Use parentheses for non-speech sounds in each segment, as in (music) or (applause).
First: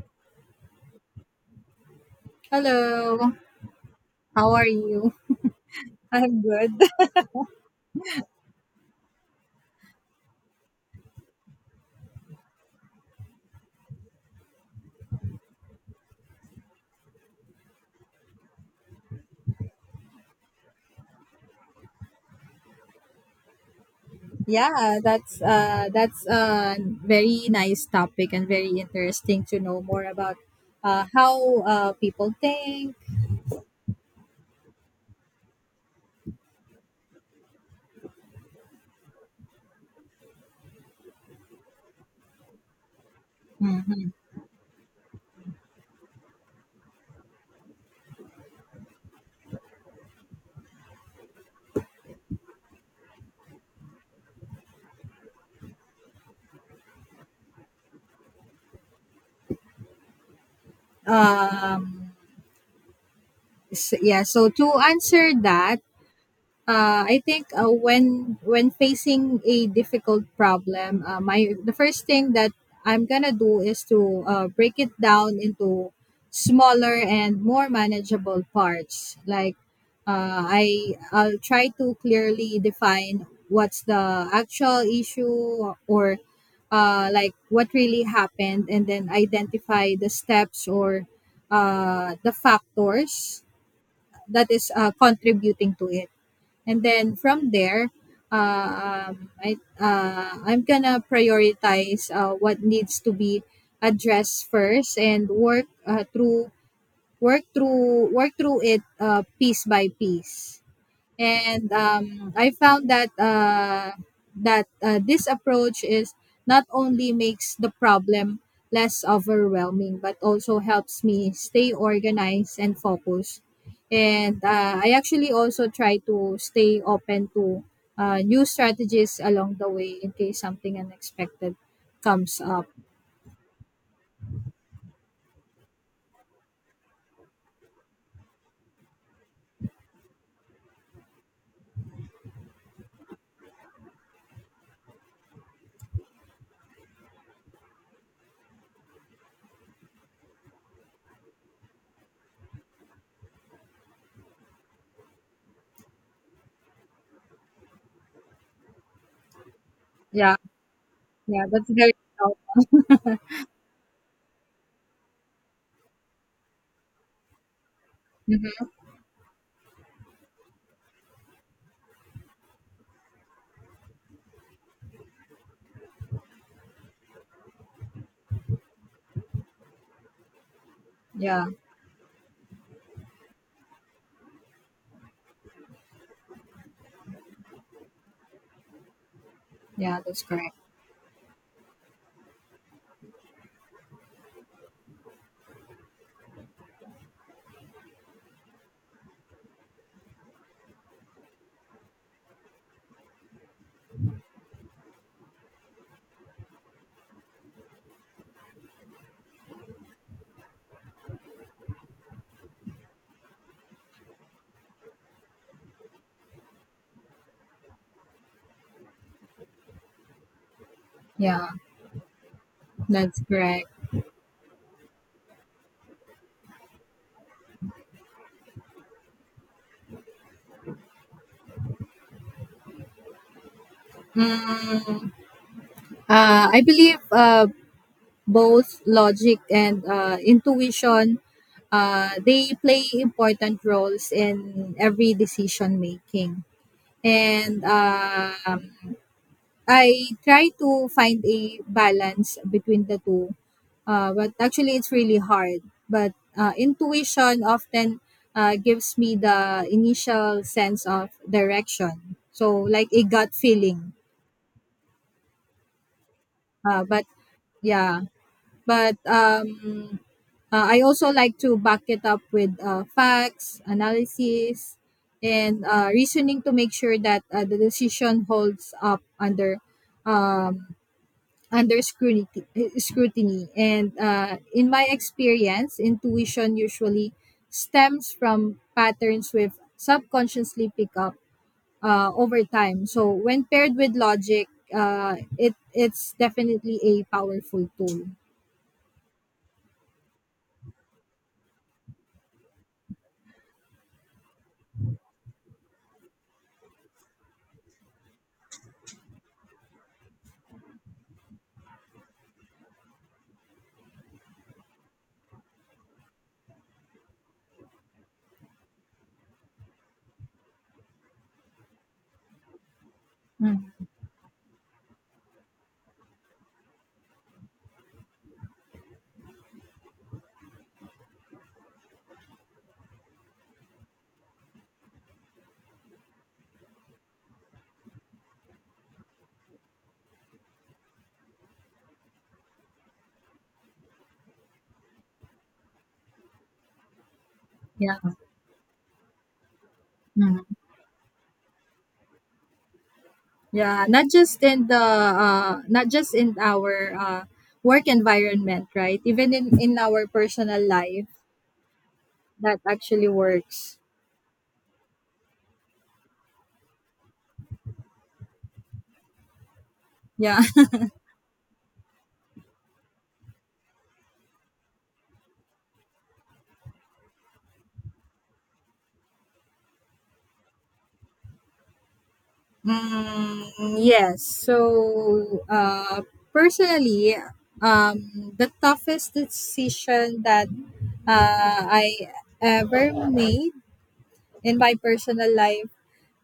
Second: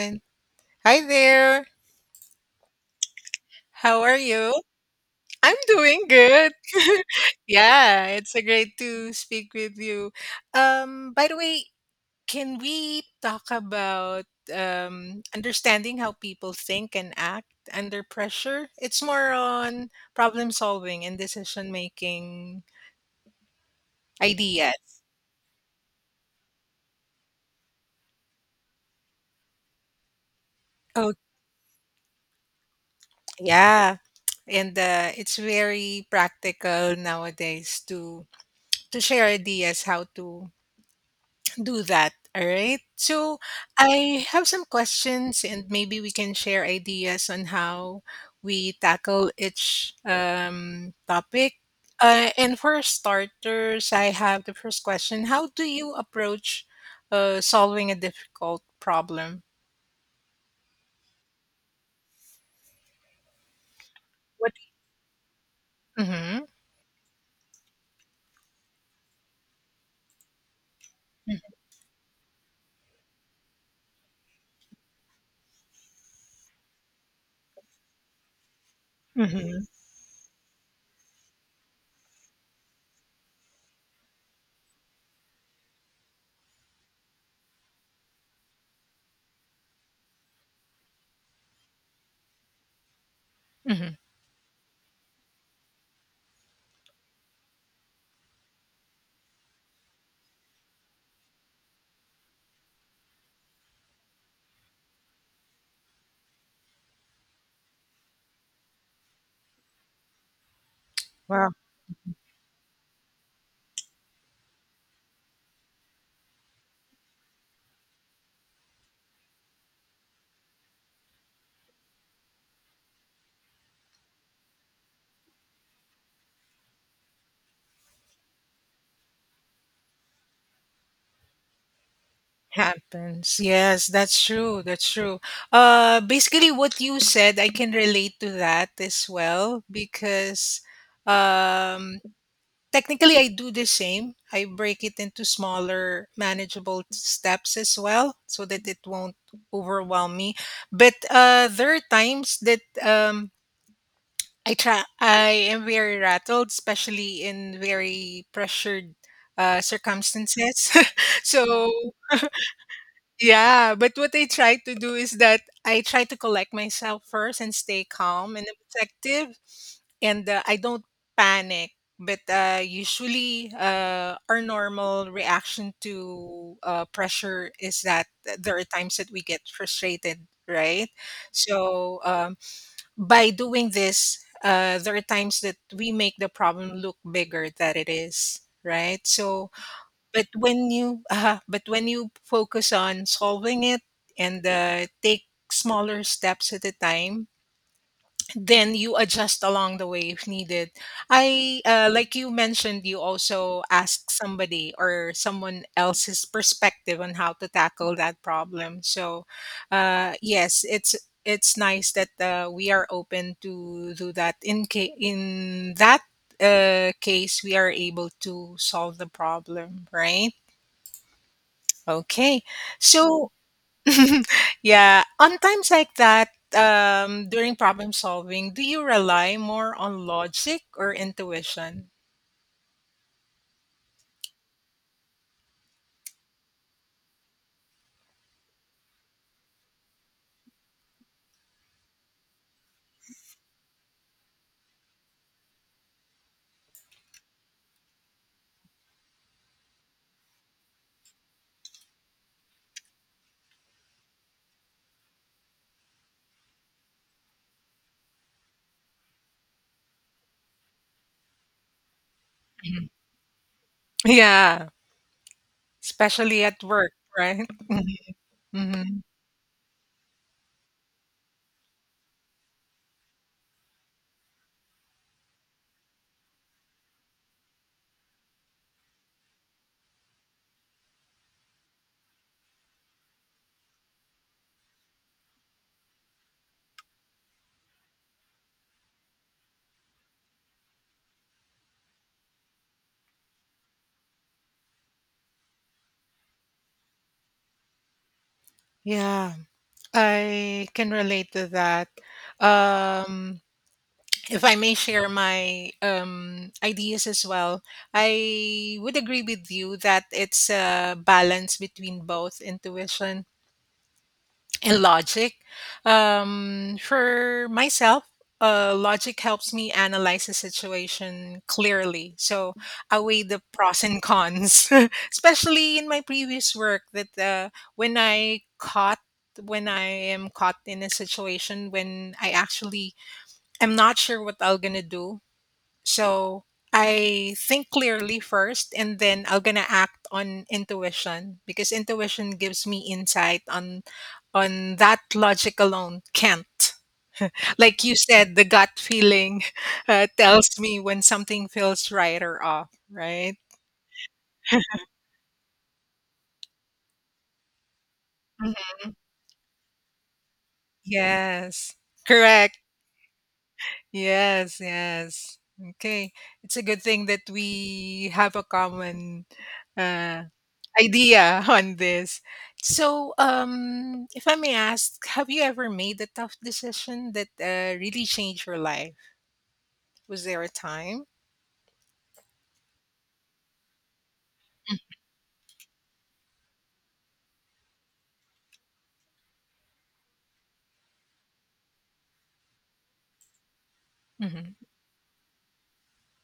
And hi there. Hello. How are you? How are you? I'm doing I'm good. good. (laughs) (laughs) Yeah, it's a great to speak with you. By the way, can we talk about understanding how people think and act under pressure? It's more on problem solving and decision making ideas. Yeah, that's a very nice topic and very interesting to know more about Oh, how people think. yeah. And it's very practical nowadays to share ideas how to do that. All right. So Mhm. I have some questions, and maybe we can share ideas on how we tackle each topic. And for starters, I have the first question: how do you approach solving a difficult problem? Um so What? to answer that, Mm-hmm. I think when facing a difficult problem, my the first thing that I'm gonna do is to break it down into smaller and more manageable parts. Like mm-hmm, I'll try to clearly define what's the actual issue or like what really happened, and then identify the steps or the factors mm-hmm. that is contributing to it. And then from there, I'm gonna prioritize what needs to be addressed first and work through it piece by piece. And I found that that this approach is not only makes the problem less overwhelming, but also helps me stay organized and focused. And I actually also try to stay open to new strategies along the way in case something unexpected comes up. happens. Yes, that's true. That's true. Basically, what you said, I can relate to that as well because um, technically I do the same. I break it into smaller, manageable steps as well so that it won't overwhelm me. But there are times that I am very rattled, especially in very pressured Yeah, circumstances. (laughs) yeah, So that's very helpful. yeah, but what I try to do is that I try to collect myself first and stay calm and Mhm. objective, and I don't panic. But usually, our normal reaction to pressure is that there are times that we get frustrated, right? yeah, So by doing this, there are times that we make the problem look bigger than it is, right? So yeah, that's but correct. when you focus on solving it and take smaller steps at a time, then you adjust along the way if needed. I like you mentioned, you also ask somebody or someone else's perspective on how to tackle that problem. So, yes, it's nice that we are open to do that. In that case, we are able to solve the problem, right? Yeah, Okay. that's So, correct. (laughs) yeah, on times like that, during problem solving, do you rely more on logic or intuition? Mm, I believe both logic and intuition they play important roles in every decision making. And I try to find a balance between the two, but actually it's really hard. But intuition often gives me the initial sense of direction, so like a gut feeling. Yeah, especially at work, But right? yeah, (laughs) Hmm. But I also like to back it up with facts, analysis, and reasoning to make sure that the decision holds up under um, under scrutiny. Scrutiny, and in my experience, intuition usually stems from patterns we've subconsciously pick up over time. So when paired with logic, it's definitely a powerful tool. Yeah, I can relate to that. Um, if I may share my ideas as well, I would agree with you that it's a balance between both intuition and logic. For myself, logic helps me analyze the situation clearly. So I weigh the pros and cons, (laughs) especially in my previous work. That when I caught when I am caught in a situation when I actually am not sure what I'm gonna do, so I think clearly first, and then I'm gonna act on intuition because intuition gives me insight on that logic alone can't. Like Yeah. you said, the gut feeling (laughs) tells me when something feels right or off, right? Yeah, not just in the not just in our work environment, Mhm. right? Even in our personal life, Yes, correct. that actually works. Yes, yes. Okay, it's a good thing that we have a common uh, Yeah. (laughs) idea (laughs) on this. So, if I may ask, have you ever made a tough decision that really changed your life? Was there a time? Mm, yes. So, personally, the toughest decision that I ever made Hmm. in my personal life,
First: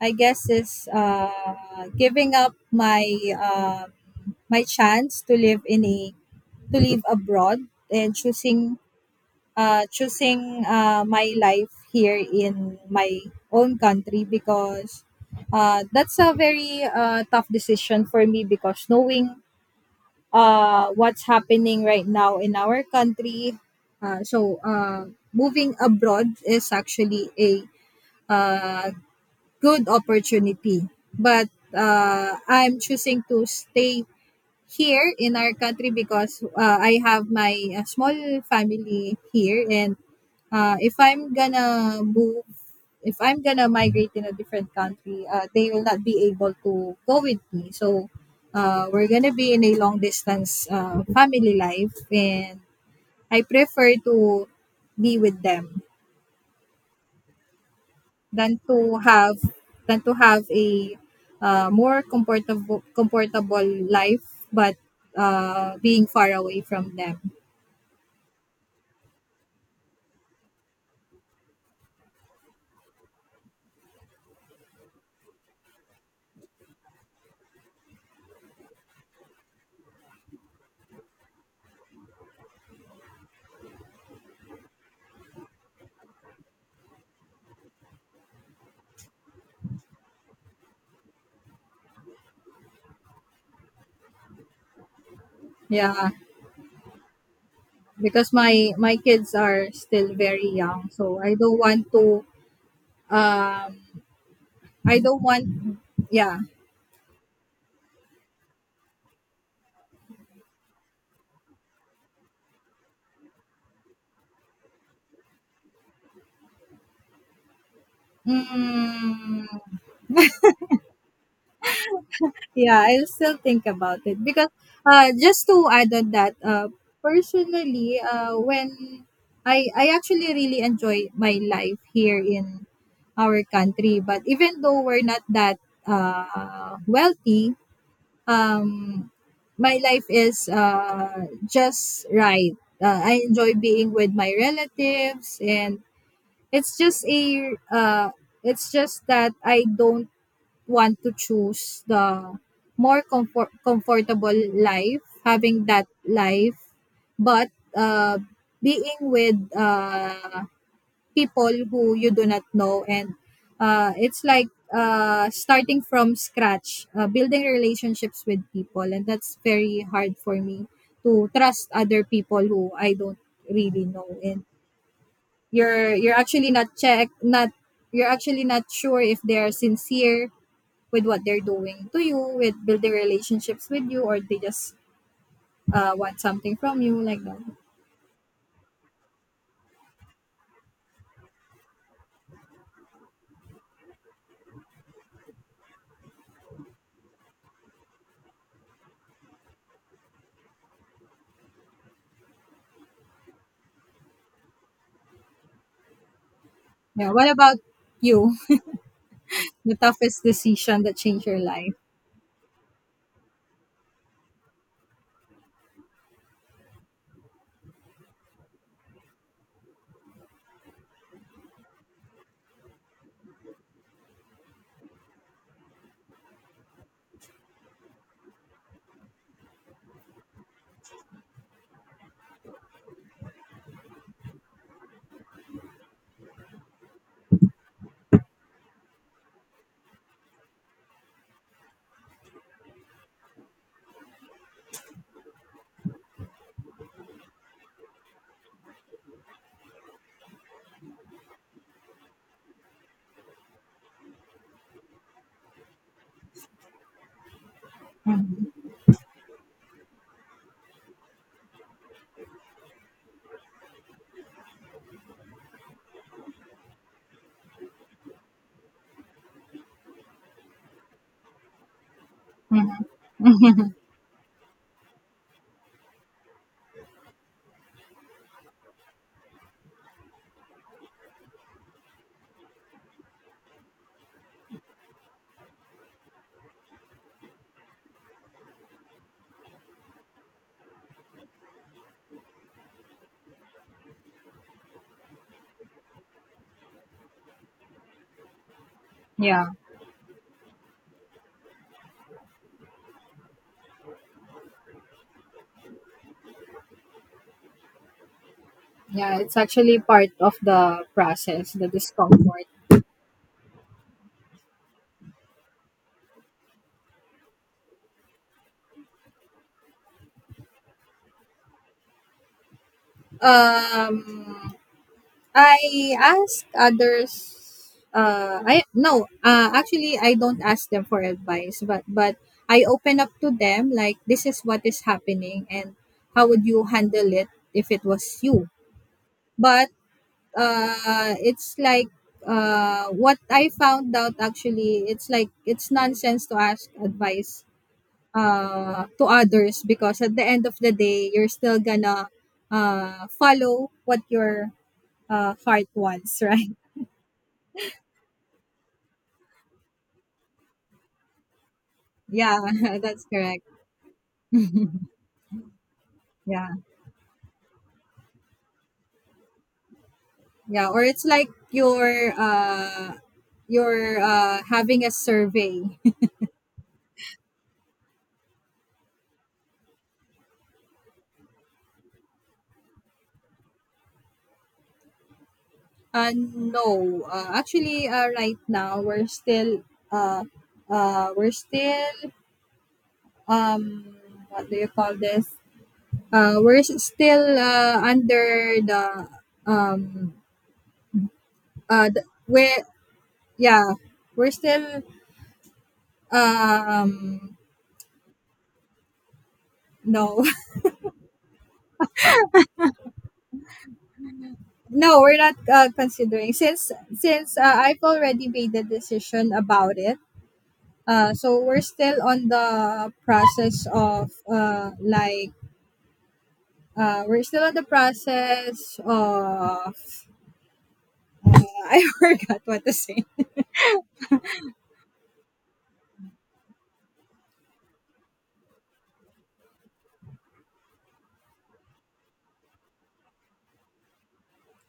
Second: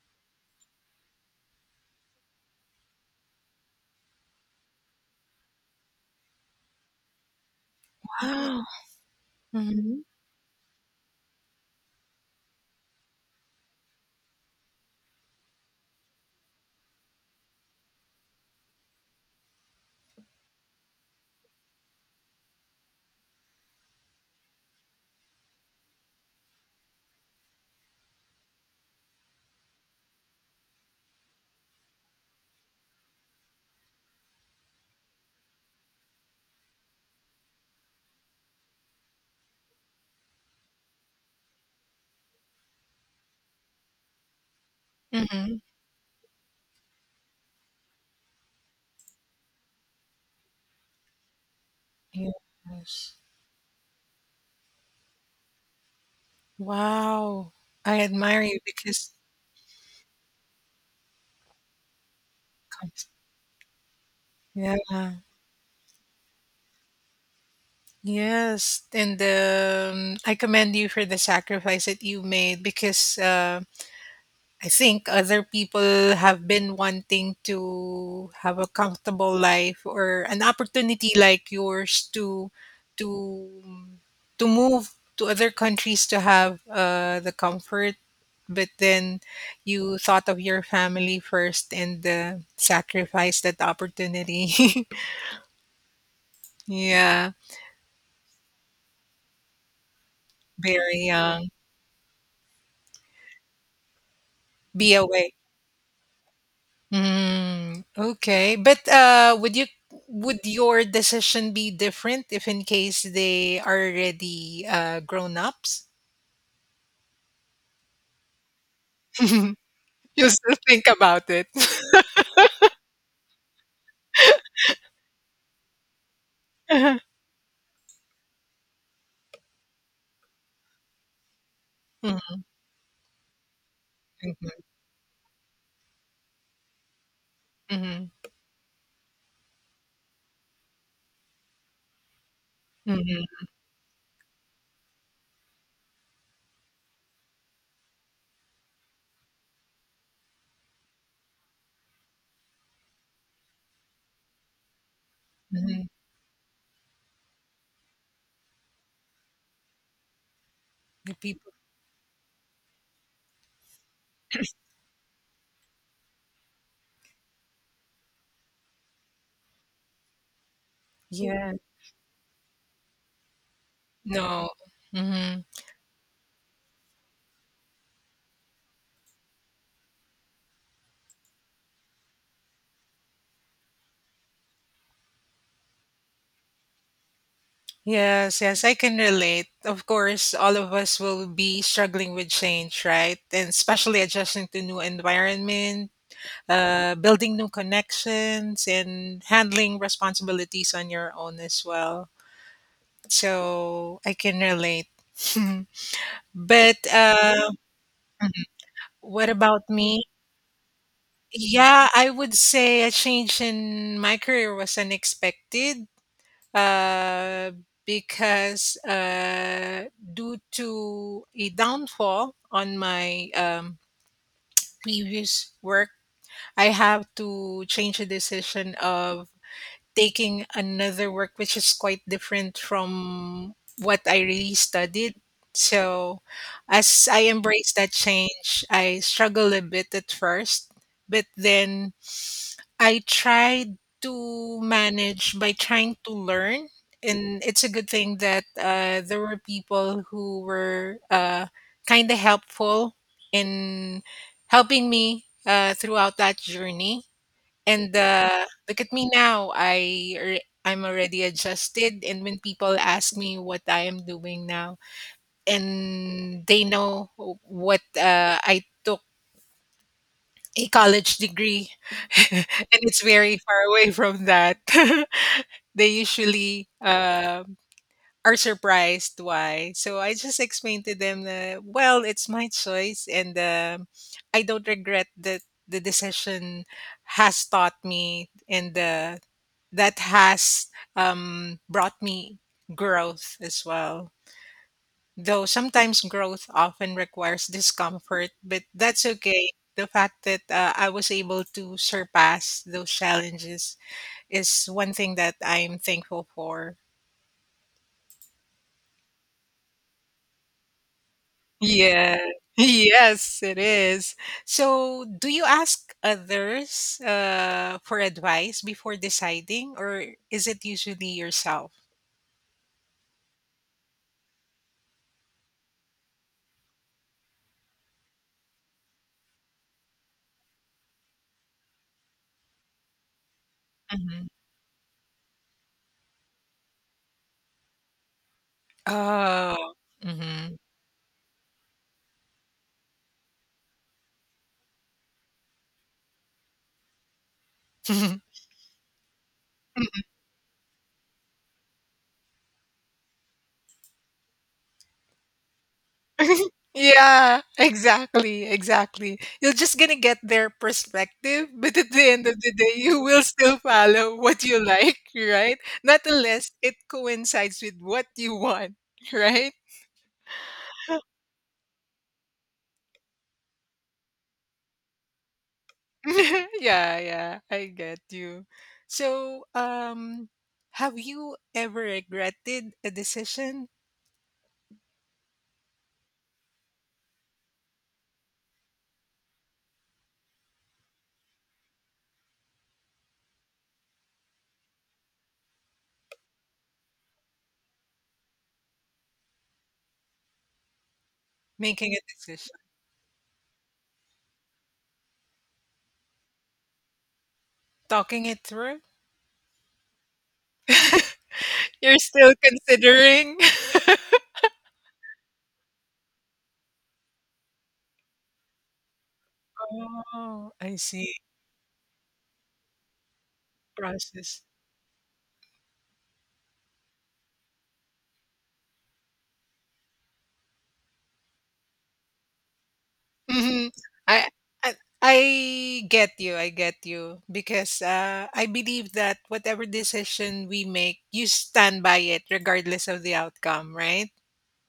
I guess is giving up my um my chance to live in a to live abroad and Wow. choosing hmm my life here in my own country because that's a very tough decision for me because knowing what's happening right now in our country uh, so uh, moving abroad is actually a uh, good opportunity. But I'm choosing to stay here in our country because I have my small family here. And if I'm gonna move, if I'm gonna migrate in a different country, hmm. they will not be able to go with me. So we're gonna be in a long distance family life, (gasps) and Yes. I prefer to be with them. Wow. I admire you than to because, have than to have a more comfortable life yeah, but being far away from them. yes, and I commend you for the sacrifice that you made because I think other people have been wanting to have a comfortable life or an opportunity like yours to to to move to other countries to have the comfort, but then you thought of your family first and sacrificed that opportunity. Yeah, (laughs) Yeah, because my kids are still very young, very so I young. don't want to. Um Be I don't away. want yeah Mm, okay. But would your decision be different if in case they are already grown ups? mm, (laughs) You still think about it. (laughs) Yeah, I'll still think about it because just to add on that, Mhm. personally, when I actually really enjoy my life here in our country, but mhm, even though we're not that wealthy, mhm, um, my life is just right. I mhm, enjoy being with my relatives, and it's just a it's just that I don't want to choose the more comfortable life, having mhm. that life, but uh, being with The people people. who you do not know, and it's like starting from scratch, building relationships with people, and that's very hard for me to Yeah. trust other people who I don't really know, and No. Hmm. you're you're actually not check not you're actually not sure if they are sincere with what they're doing to you, with building relationships with you, or they just want something from you, like that. Yes, yes, I can relate. Of course, all of us will be struggling with change, right? And especially adjusting to new environment, building new connections and handling responsibilities on your own as well. So I can relate. (laughs) But Yeah. What about you? (laughs) what about The me? toughest decision that changed your life? Yeah, I would say a change in my career was unexpected uh, because due to a downfall on my previous work, I have to change a decision of taking another work which is quite different from what I really studied. So, as I embrace that change, I struggle a bit at first, but then I tried to manage by trying to learn. And it's a good thing that there were people who were kind of helpful in helping me throughout that journey and look at me now. I'm already adjusted. And when people ask me what I am doing now, and they know what I took a college degree, (laughs) and it's very far away from that. (laughs) They usually are surprised why. So I just explained to them that well, it's my choice, and I don't regret that the decision has taught me and that has brought me growth as well. Though sometimes growth often requires discomfort, but that's Yeah. okay. The fact that I was able to surpass those challenges is one thing that I'm thankful for. Yeah, it's actually part of the process, the Yeah. (laughs) discomfort. Yes, it is. So, do you ask others for advice before deciding, or is it usually yourself? Um, I ask others. I no. Actually, I don't ask them for advice, but I open up to them. Like this Hmm. is what is happening, and how would you handle it if it was you? Oh. But it's like what I found out actually, it's like it's nonsense to ask advice Hmm. To others because (laughs) at the end of the day, you're still gonna follow what your heart wants, (laughs) (laughs) right? Yeah, exactly, exactly. You're just gonna get their perspective, (laughs) but at the end of Yeah, the (laughs) day, you that's will correct. still follow what you like, right? Not Yeah, unless it coincides with what you want, right? yeah. Or it's like you're having a survey. (laughs) Yeah, yeah, I get you. So, have you ever regretted a decision? No, actually, right now we're still uh, we're still, um, what do you call this? We're s- still under um Making a the, we decision, yeah we're still um talking it through? no You're still considering? (laughs) (laughs) No We're not considering since I've already made the decision about it. Oh, I see. So we're still on the process of Process. Uh, we're still in the process of (laughs) I forgot what to say. Mhm. I I I get you, I get you. Because I believe that whatever decision we make, you stand by it regardless of the outcome, right?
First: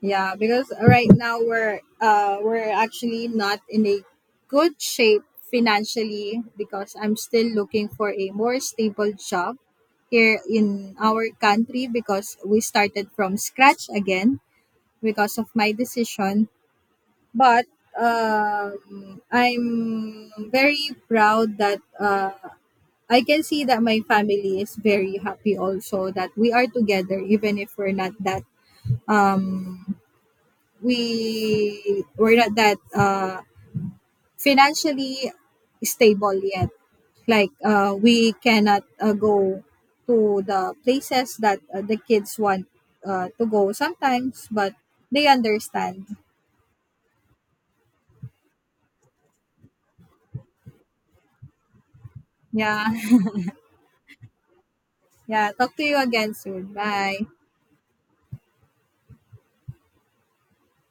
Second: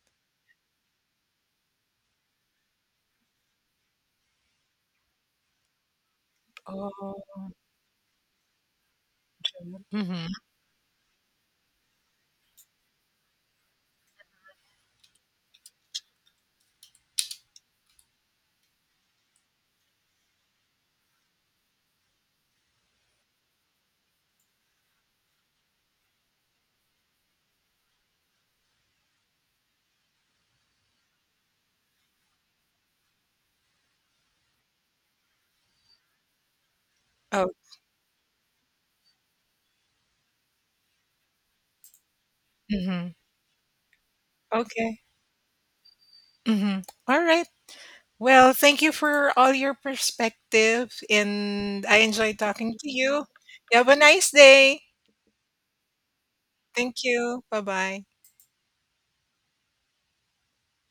Yeah, because right now we're actually not in a good shape financially because I'm Oh, still looking for a more stable job mm-hmm. here in our country because we started from scratch again because of my decision. But I'm very proud that I can see that my family is very happy also that we are together even if we're not that um we're not that financially stable yet. Oh, Like we cannot go to the places that the kids want mm-hmm. To go sometimes, but Okay. they understand. Mm-hmm. All right. Well, thank you for all your perspective, and I enjoyed talking Yeah. to you. You have a nice day. (laughs) Yeah, talk to you again soon. Thank Bye. you. Bye bye.